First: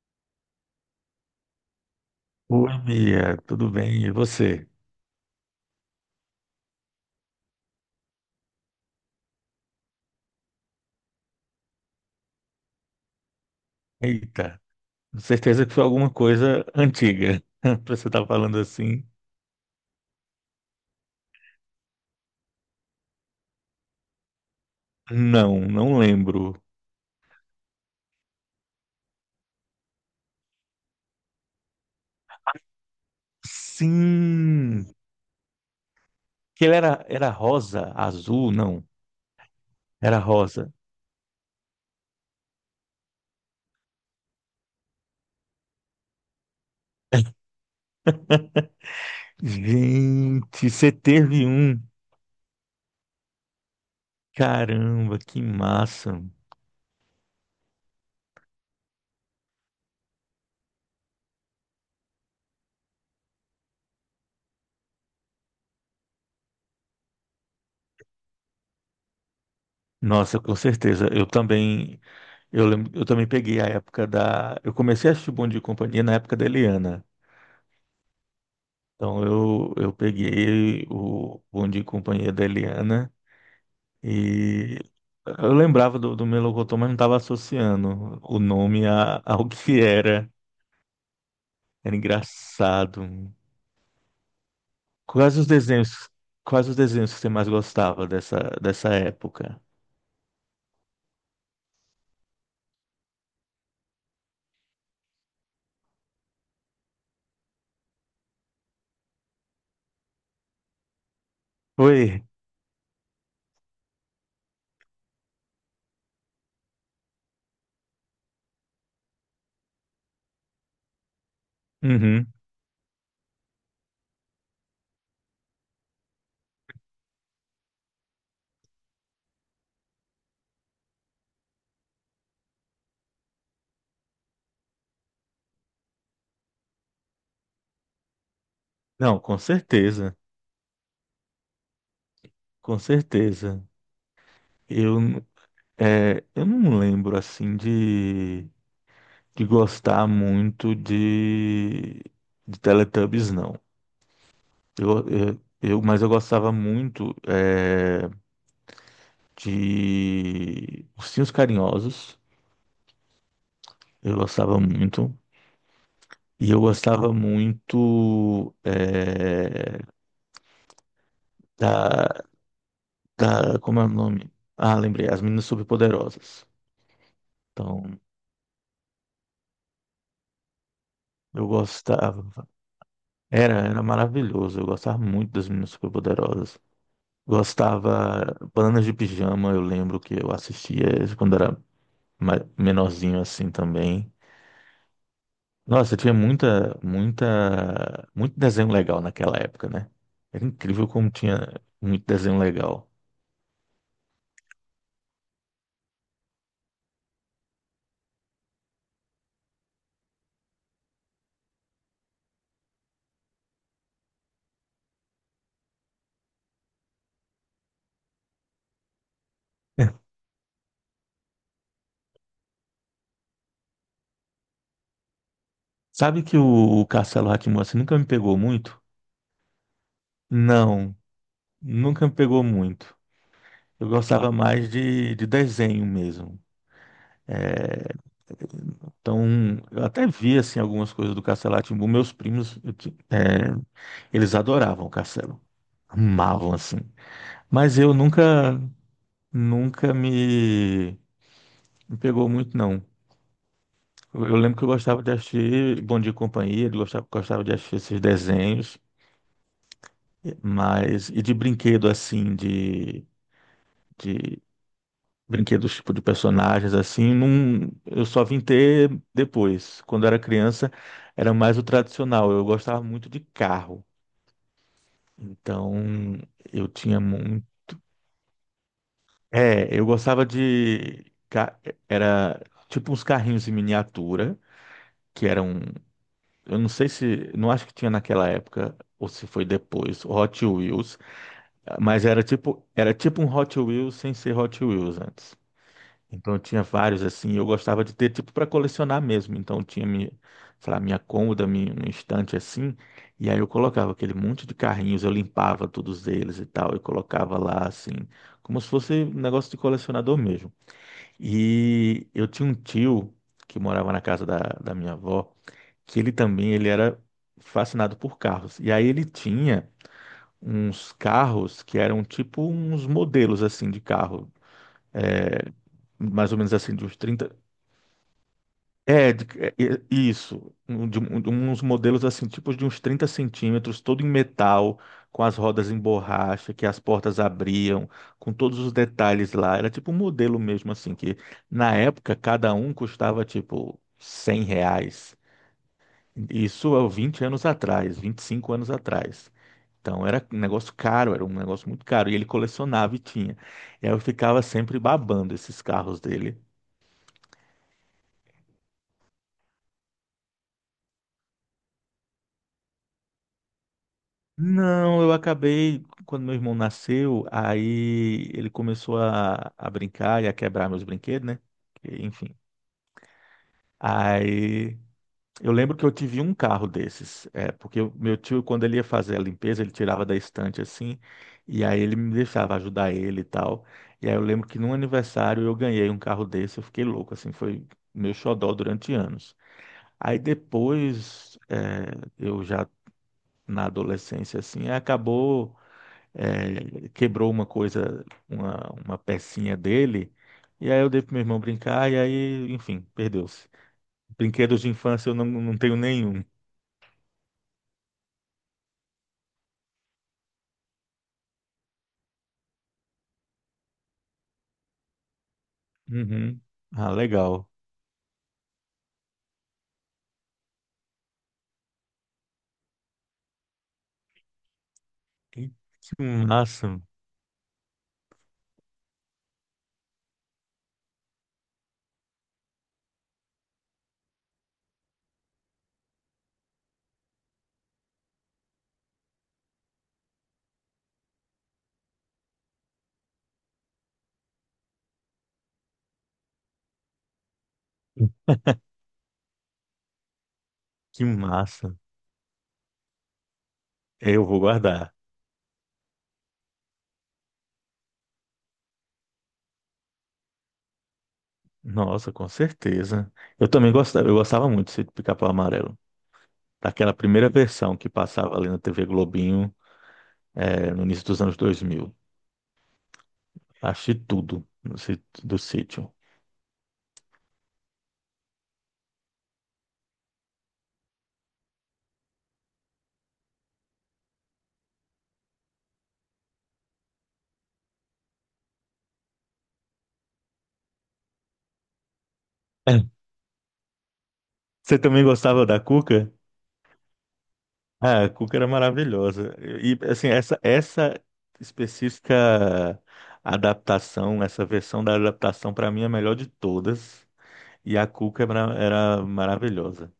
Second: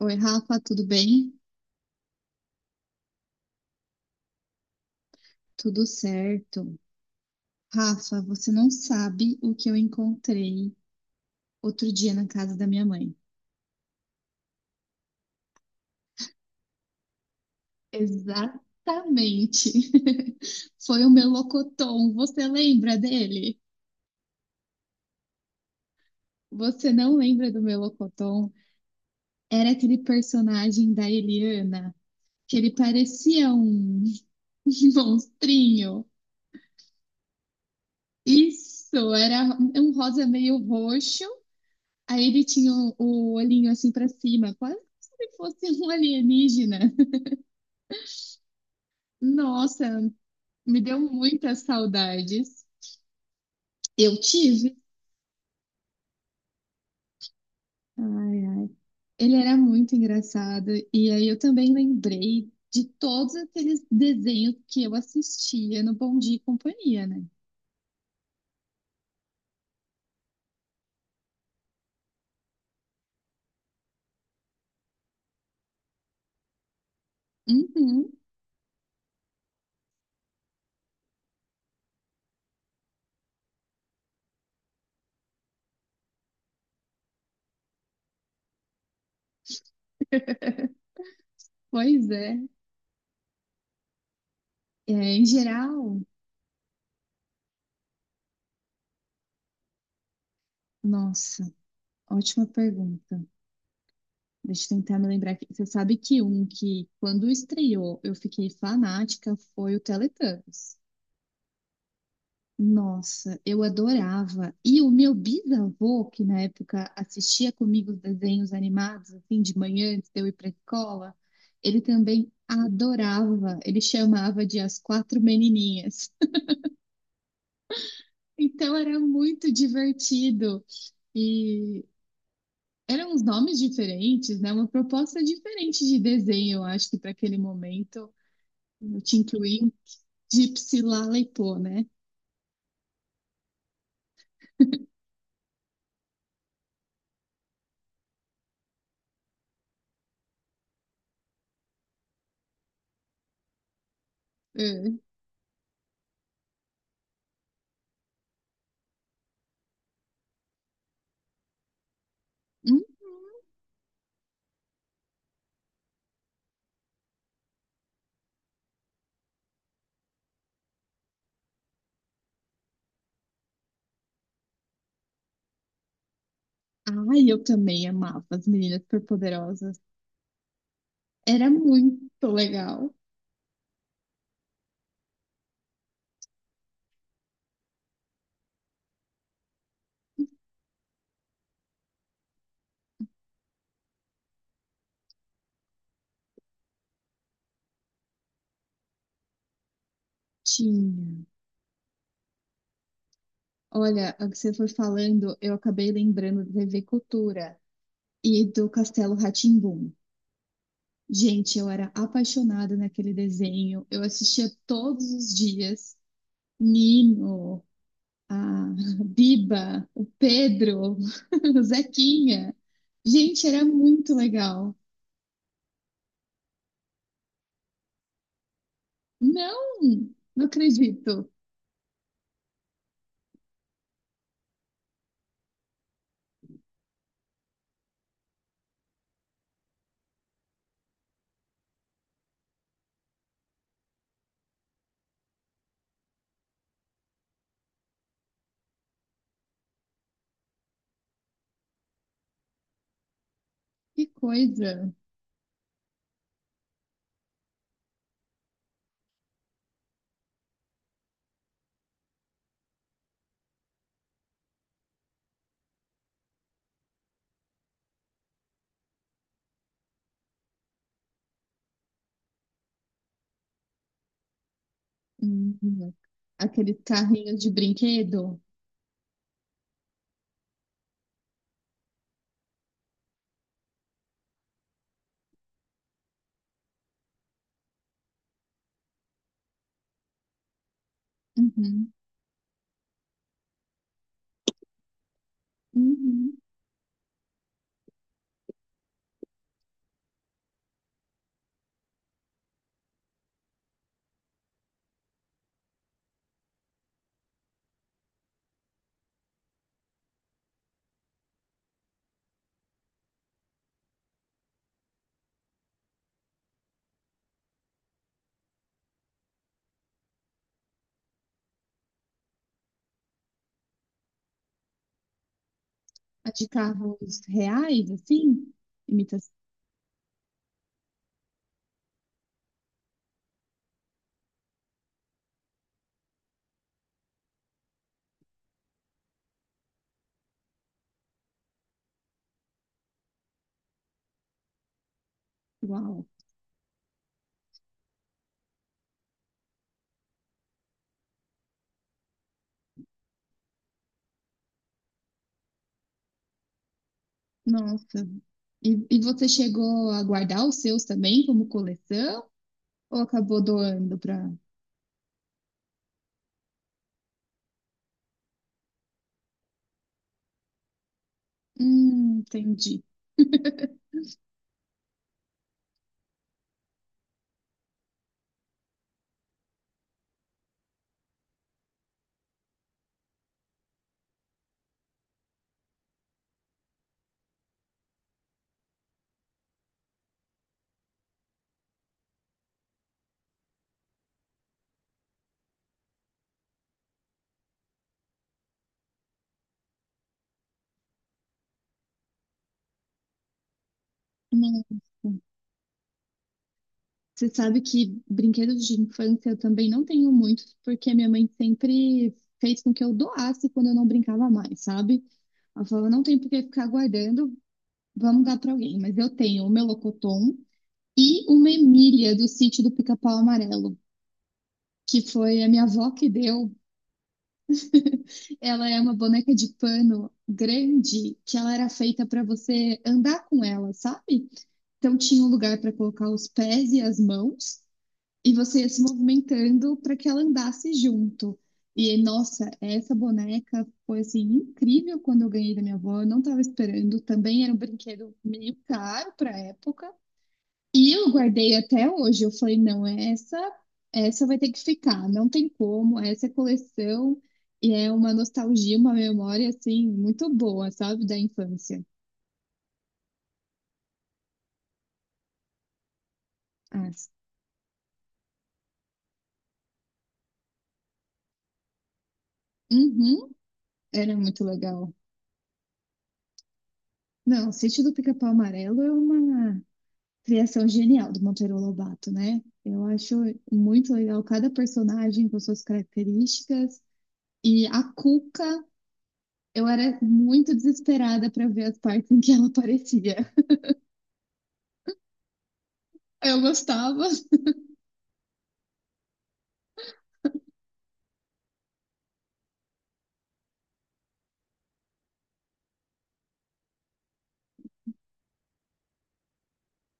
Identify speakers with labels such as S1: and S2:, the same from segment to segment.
S1: Oi, Rafa, tudo bem?
S2: Oi, Mia, tudo bem? E você?
S1: Tudo certo. Rafa, você não sabe o que eu encontrei outro dia na casa da minha mãe.
S2: Eita, com certeza que foi alguma coisa antiga. Pra você estar falando assim?
S1: Exatamente. Foi o Melocoton. Você lembra dele?
S2: Não, não lembro.
S1: Você não lembra do Melocoton? Era aquele personagem da Eliana, que ele parecia um
S2: Sim,
S1: monstrinho.
S2: que ele era, rosa, azul, não,
S1: Isso, era um
S2: era
S1: rosa meio
S2: rosa.
S1: roxo. Aí ele tinha o olhinho assim pra cima, quase como se fosse um alienígena. Nossa,
S2: Gente,
S1: me
S2: você
S1: deu
S2: teve
S1: muitas
S2: um.
S1: saudades. Eu tive.
S2: Caramba, que massa.
S1: Ai, ai. Ele era muito engraçado. E aí eu também lembrei de todos aqueles desenhos que eu assistia no Bom Dia e Companhia, né?
S2: Nossa, com certeza. Eu também, eu lembro, eu também peguei a época da. Eu comecei a assistir Bom Dia e Companhia na época da Eliana.
S1: Uhum,
S2: Então eu peguei o Bom Dia e Companhia da Eliana e eu lembrava do Melocotão, mas não estava associando o nome a, ao que era. Era
S1: pois é.
S2: engraçado.
S1: É, em
S2: Quais os
S1: geral,
S2: desenhos, quais os desenhos que você mais gostava dessa época?
S1: nossa, ótima pergunta. Deixa eu tentar me lembrar aqui. Você sabe que um que, quando estreou, eu fiquei fanática foi o Teletubbies.
S2: Foi?
S1: Nossa, eu adorava. E o meu bisavô, que na época assistia comigo os desenhos animados, assim, de manhã, antes de eu ir para a escola, ele
S2: Uhum.
S1: também adorava. Ele chamava de As Quatro Menininhas. Então era muito divertido. E eram uns nomes diferentes, né? Uma proposta diferente de desenho, eu acho que para aquele momento. Eu te
S2: Não, com
S1: incluí
S2: certeza,
S1: Gypsy Lalepô, né?
S2: com certeza. Eu, n- eu não lembro assim de gostar muito de Teletubbies, não.
S1: É.
S2: Mas eu gostava muito de Ursinhos Carinhosos.
S1: Hum?
S2: Eu gostava muito. E eu gostava muito da, da. Como é o nome? Ah, lembrei. As Meninas Superpoderosas.
S1: Ai, eu também
S2: Então,
S1: amava as meninas superpoderosas.
S2: eu
S1: Era muito
S2: gostava.
S1: legal.
S2: Era maravilhoso. Eu gostava muito das Meninas Superpoderosas. Gostava. Bananas de Pijama, eu lembro que eu assistia quando era menorzinho assim também. Nossa, tinha muito desenho legal naquela época, né? Era incrível como
S1: Tinha.
S2: tinha muito desenho legal.
S1: Olha, o que você foi falando, eu acabei lembrando da TV Cultura e do Castelo rá. Gente, eu era apaixonada naquele desenho. Eu assistia todos os dias. Nino, a Biba, o Pedro, o Zequinha. Gente, era muito legal.
S2: Sabe que o Castelo rá assim, nunca me pegou muito?
S1: Não, não
S2: Não,
S1: acredito.
S2: nunca me pegou muito. Eu gostava mais de desenho mesmo. É, Então, eu até vi assim algumas coisas do Castelo rá tim. Meus primos, eles adoravam o Castelo, amavam assim. Mas eu nunca, nunca me, me pegou muito não.
S1: Que
S2: Eu lembro que eu
S1: coisa.
S2: gostava de assistir Bom Dia e Companhia, eu gostava, gostava de assistir esses desenhos, mas e de brinquedo assim, de brinquedos tipo de personagens assim, não, eu só vim ter depois. Quando eu era criança, era mais o tradicional. Eu gostava muito de carro. Então,
S1: Uhum.
S2: eu
S1: Aqueles
S2: tinha
S1: carrinhos
S2: muito.
S1: de brinquedo.
S2: É, eu gostava de. Ca- Era tipo uns carrinhos em miniatura, que eram. Eu não sei se, não acho que tinha naquela época ou se foi depois, o Hot Wheels,
S1: Uhum.
S2: mas era tipo um Hot Wheels sem ser Hot Wheels antes.
S1: Uhum.
S2: Então eu tinha vários assim, eu gostava de ter tipo para colecionar mesmo. Então eu tinha minha, sei lá, minha cômoda, minha, um estante assim, e aí eu colocava aquele monte de carrinhos, eu limpava todos eles e tal, e colocava lá assim, como se fosse um negócio de colecionador mesmo. E eu tinha um tio que morava na casa da minha avó que ele também ele era fascinado por carros. E aí ele tinha uns carros que eram tipo uns modelos assim de carro, é,
S1: A
S2: mais ou
S1: de
S2: menos assim de uns
S1: carros
S2: 30.
S1: reais, assim?
S2: é, de-
S1: Imitação.
S2: é, é, isso, de uns modelos assim, tipos de uns 30 centímetros, todo em metal, com as rodas em borracha, que as portas abriam, com todos os detalhes lá. Era tipo um modelo mesmo assim, que na época cada um custava tipo R$ 100.
S1: Uau.
S2: Isso há 20 anos atrás, 25 anos atrás. Então era um negócio caro, era um negócio muito caro. E ele colecionava e tinha. E aí eu ficava sempre babando esses carros dele.
S1: Nossa. E você chegou a guardar os seus também como coleção? Ou acabou doando para...
S2: Não, eu acabei, quando meu irmão nasceu, aí ele começou a brincar e a quebrar meus brinquedos, né? Enfim.
S1: Entendi.
S2: Aí eu lembro que eu tive um carro desses, é, porque o meu tio, quando ele ia fazer a limpeza, ele tirava da estante assim, e aí ele me deixava ajudar ele e tal. E aí eu lembro que num aniversário eu ganhei um carro desse, eu fiquei louco, assim, foi meu xodó durante anos. Aí depois, é, eu já na adolescência, assim, acabou, é, quebrou uma coisa, uma pecinha dele, e aí eu dei pro meu irmão brincar, e aí, enfim, perdeu-se. Brinquedos de
S1: Nossa.
S2: infância eu não, não tenho nenhum.
S1: Você sabe que brinquedos de infância eu também não tenho muitos, porque minha mãe sempre fez com que eu doasse quando eu não brincava mais, sabe? Ela falava, não tem por
S2: Uhum.
S1: que ficar
S2: Ah,
S1: guardando,
S2: legal.
S1: vamos dar para alguém. Mas eu tenho o meu locotom e uma Emília do sítio do Pica-Pau Amarelo, que foi
S2: Que
S1: a minha avó
S2: que
S1: que deu.
S2: massa,
S1: Ela é uma boneca de pano grande que ela era feita para você andar com ela, sabe? Então tinha um lugar para colocar os pés e as mãos, e você ia se movimentando para que ela andasse junto. E nossa, essa boneca foi assim incrível quando eu ganhei da minha avó, eu não estava esperando, também era um brinquedo meio caro para a época. E
S2: que
S1: eu guardei
S2: massa.
S1: até hoje. Eu falei, não, essa
S2: É, eu
S1: essa vai
S2: vou
S1: ter que
S2: guardar.
S1: ficar, não tem como, essa é coleção e é uma nostalgia, uma memória assim muito boa, sabe, da infância.
S2: Nossa, com certeza. Eu também gostava, eu gostava muito de Pica-Pau Amarelo.
S1: Ah,
S2: Daquela primeira versão que passava ali na TV Globinho, no início dos anos 2000.
S1: uhum,
S2: Achei
S1: era muito
S2: tudo no
S1: legal.
S2: do sítio.
S1: Não, o Sítio do Pica-Pau Amarelo é uma criação genial do Monteiro Lobato, né? Eu acho muito legal cada personagem com suas características. E a Cuca, eu era muito desesperada para ver as partes em que ela
S2: É.
S1: aparecia.
S2: Você também gostava da Cuca?
S1: Eu gostava.
S2: Ah, a Cuca era maravilhosa. E, assim, essa específica adaptação, essa versão da adaptação, para mim, é a melhor de todas. E a cuca era maravilhosa.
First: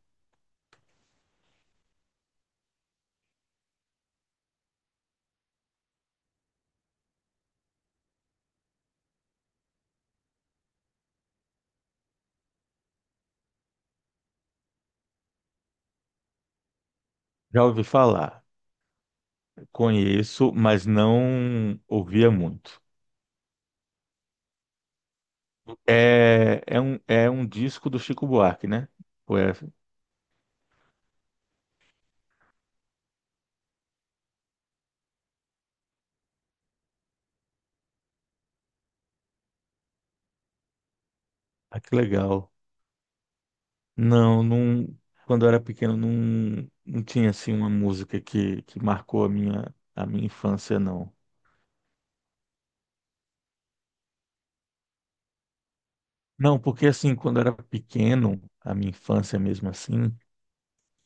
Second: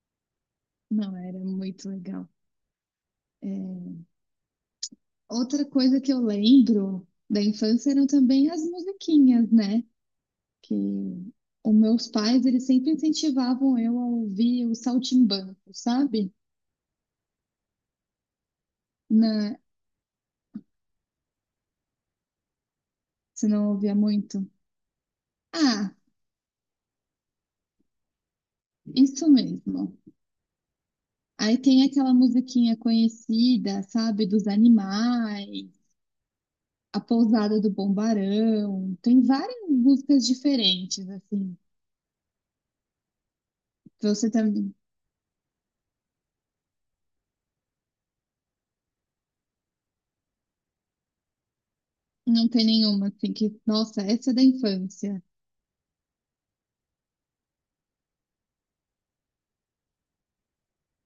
S1: Não, era muito legal. É, outra coisa que eu lembro da infância eram também as musiquinhas, né? Que os meus pais, eles sempre incentivavam eu a ouvir o saltimbanco, sabe?
S2: Já ouvi falar,
S1: Na...
S2: conheço, mas não ouvia muito.
S1: Você não ouvia muito? Ah,
S2: É, é um disco do Chico Buarque, né?
S1: isso
S2: Ué,
S1: mesmo. Aí tem aquela musiquinha conhecida, sabe, dos animais, A Pousada do Bombarão. Tem várias músicas diferentes, assim.
S2: ah, que legal.
S1: Você
S2: Não,
S1: também
S2: não, quando eu era pequeno não, não tinha assim uma música que marcou a minha infância, não.
S1: não tem nenhuma, assim, que, nossa, essa é da infância.
S2: Não, porque assim, quando eu era pequeno, a minha infância mesmo assim,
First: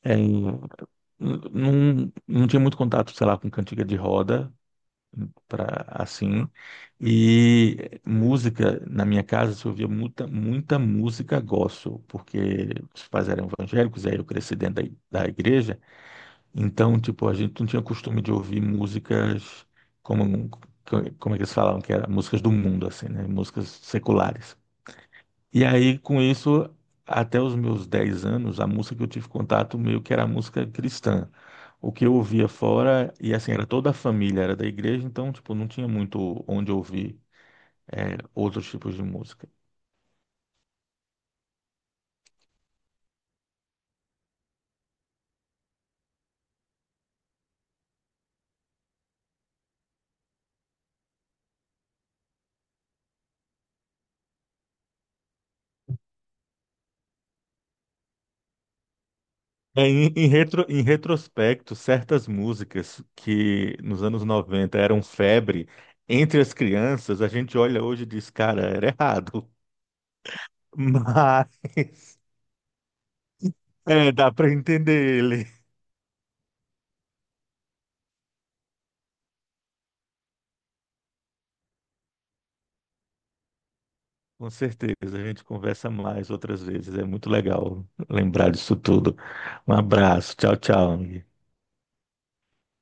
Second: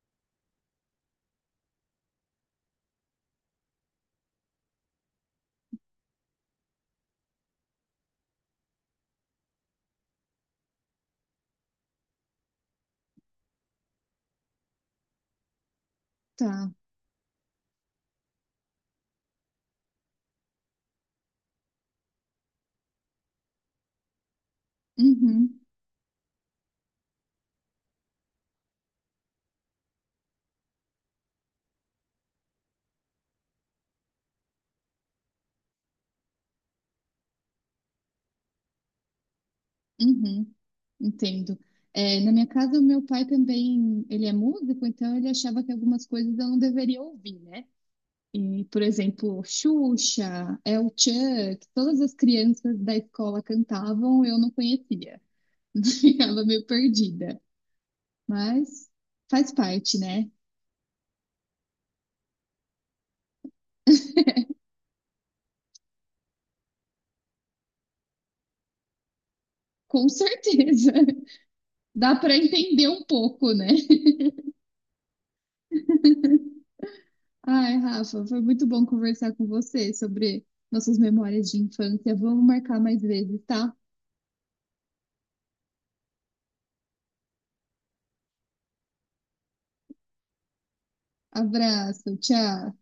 S2: é, n- não, não tinha muito contato, sei lá, com cantiga de roda. Para assim. E música, na minha casa, se ouvia muita música gospel, porque os pais eram evangélicos, aí eu cresci dentro da igreja,
S1: Tá.
S2: então, tipo, a gente não tinha costume de ouvir músicas como, como é que eles falavam, que era músicas do mundo, assim, né? Músicas seculares.
S1: Uhum,
S2: E aí, com isso, até os meus 10 anos, a música que eu tive contato meio que era música cristã. O que eu ouvia fora, e assim, era toda a família, era da igreja, então, tipo, não tinha muito onde ouvir é, outros tipos de música.
S1: uhum. Entendo. É, na minha casa, o meu pai também, ele é músico, então ele achava que algumas coisas eu não deveria ouvir, né? E, por exemplo, Xuxa, El Chuck, todas as crianças da escola cantavam, eu não conhecia. Ficava meio perdida. Mas faz
S2: É,
S1: parte, né?
S2: Em retrospecto, certas músicas que nos anos 90 eram febre entre as crianças, a gente olha hoje e diz, cara, era errado.
S1: Com certeza.
S2: Mas
S1: Dá para entender um pouco, né?
S2: é, dá para entender.
S1: Ai, Rafa, foi muito bom conversar com você sobre nossas memórias de infância. Vamos marcar mais vezes, tá?
S2: Com certeza, a gente conversa mais outras vezes. É muito legal lembrar disso tudo. Um abraço, tchau, tchau.
S1: Abraço, tchau.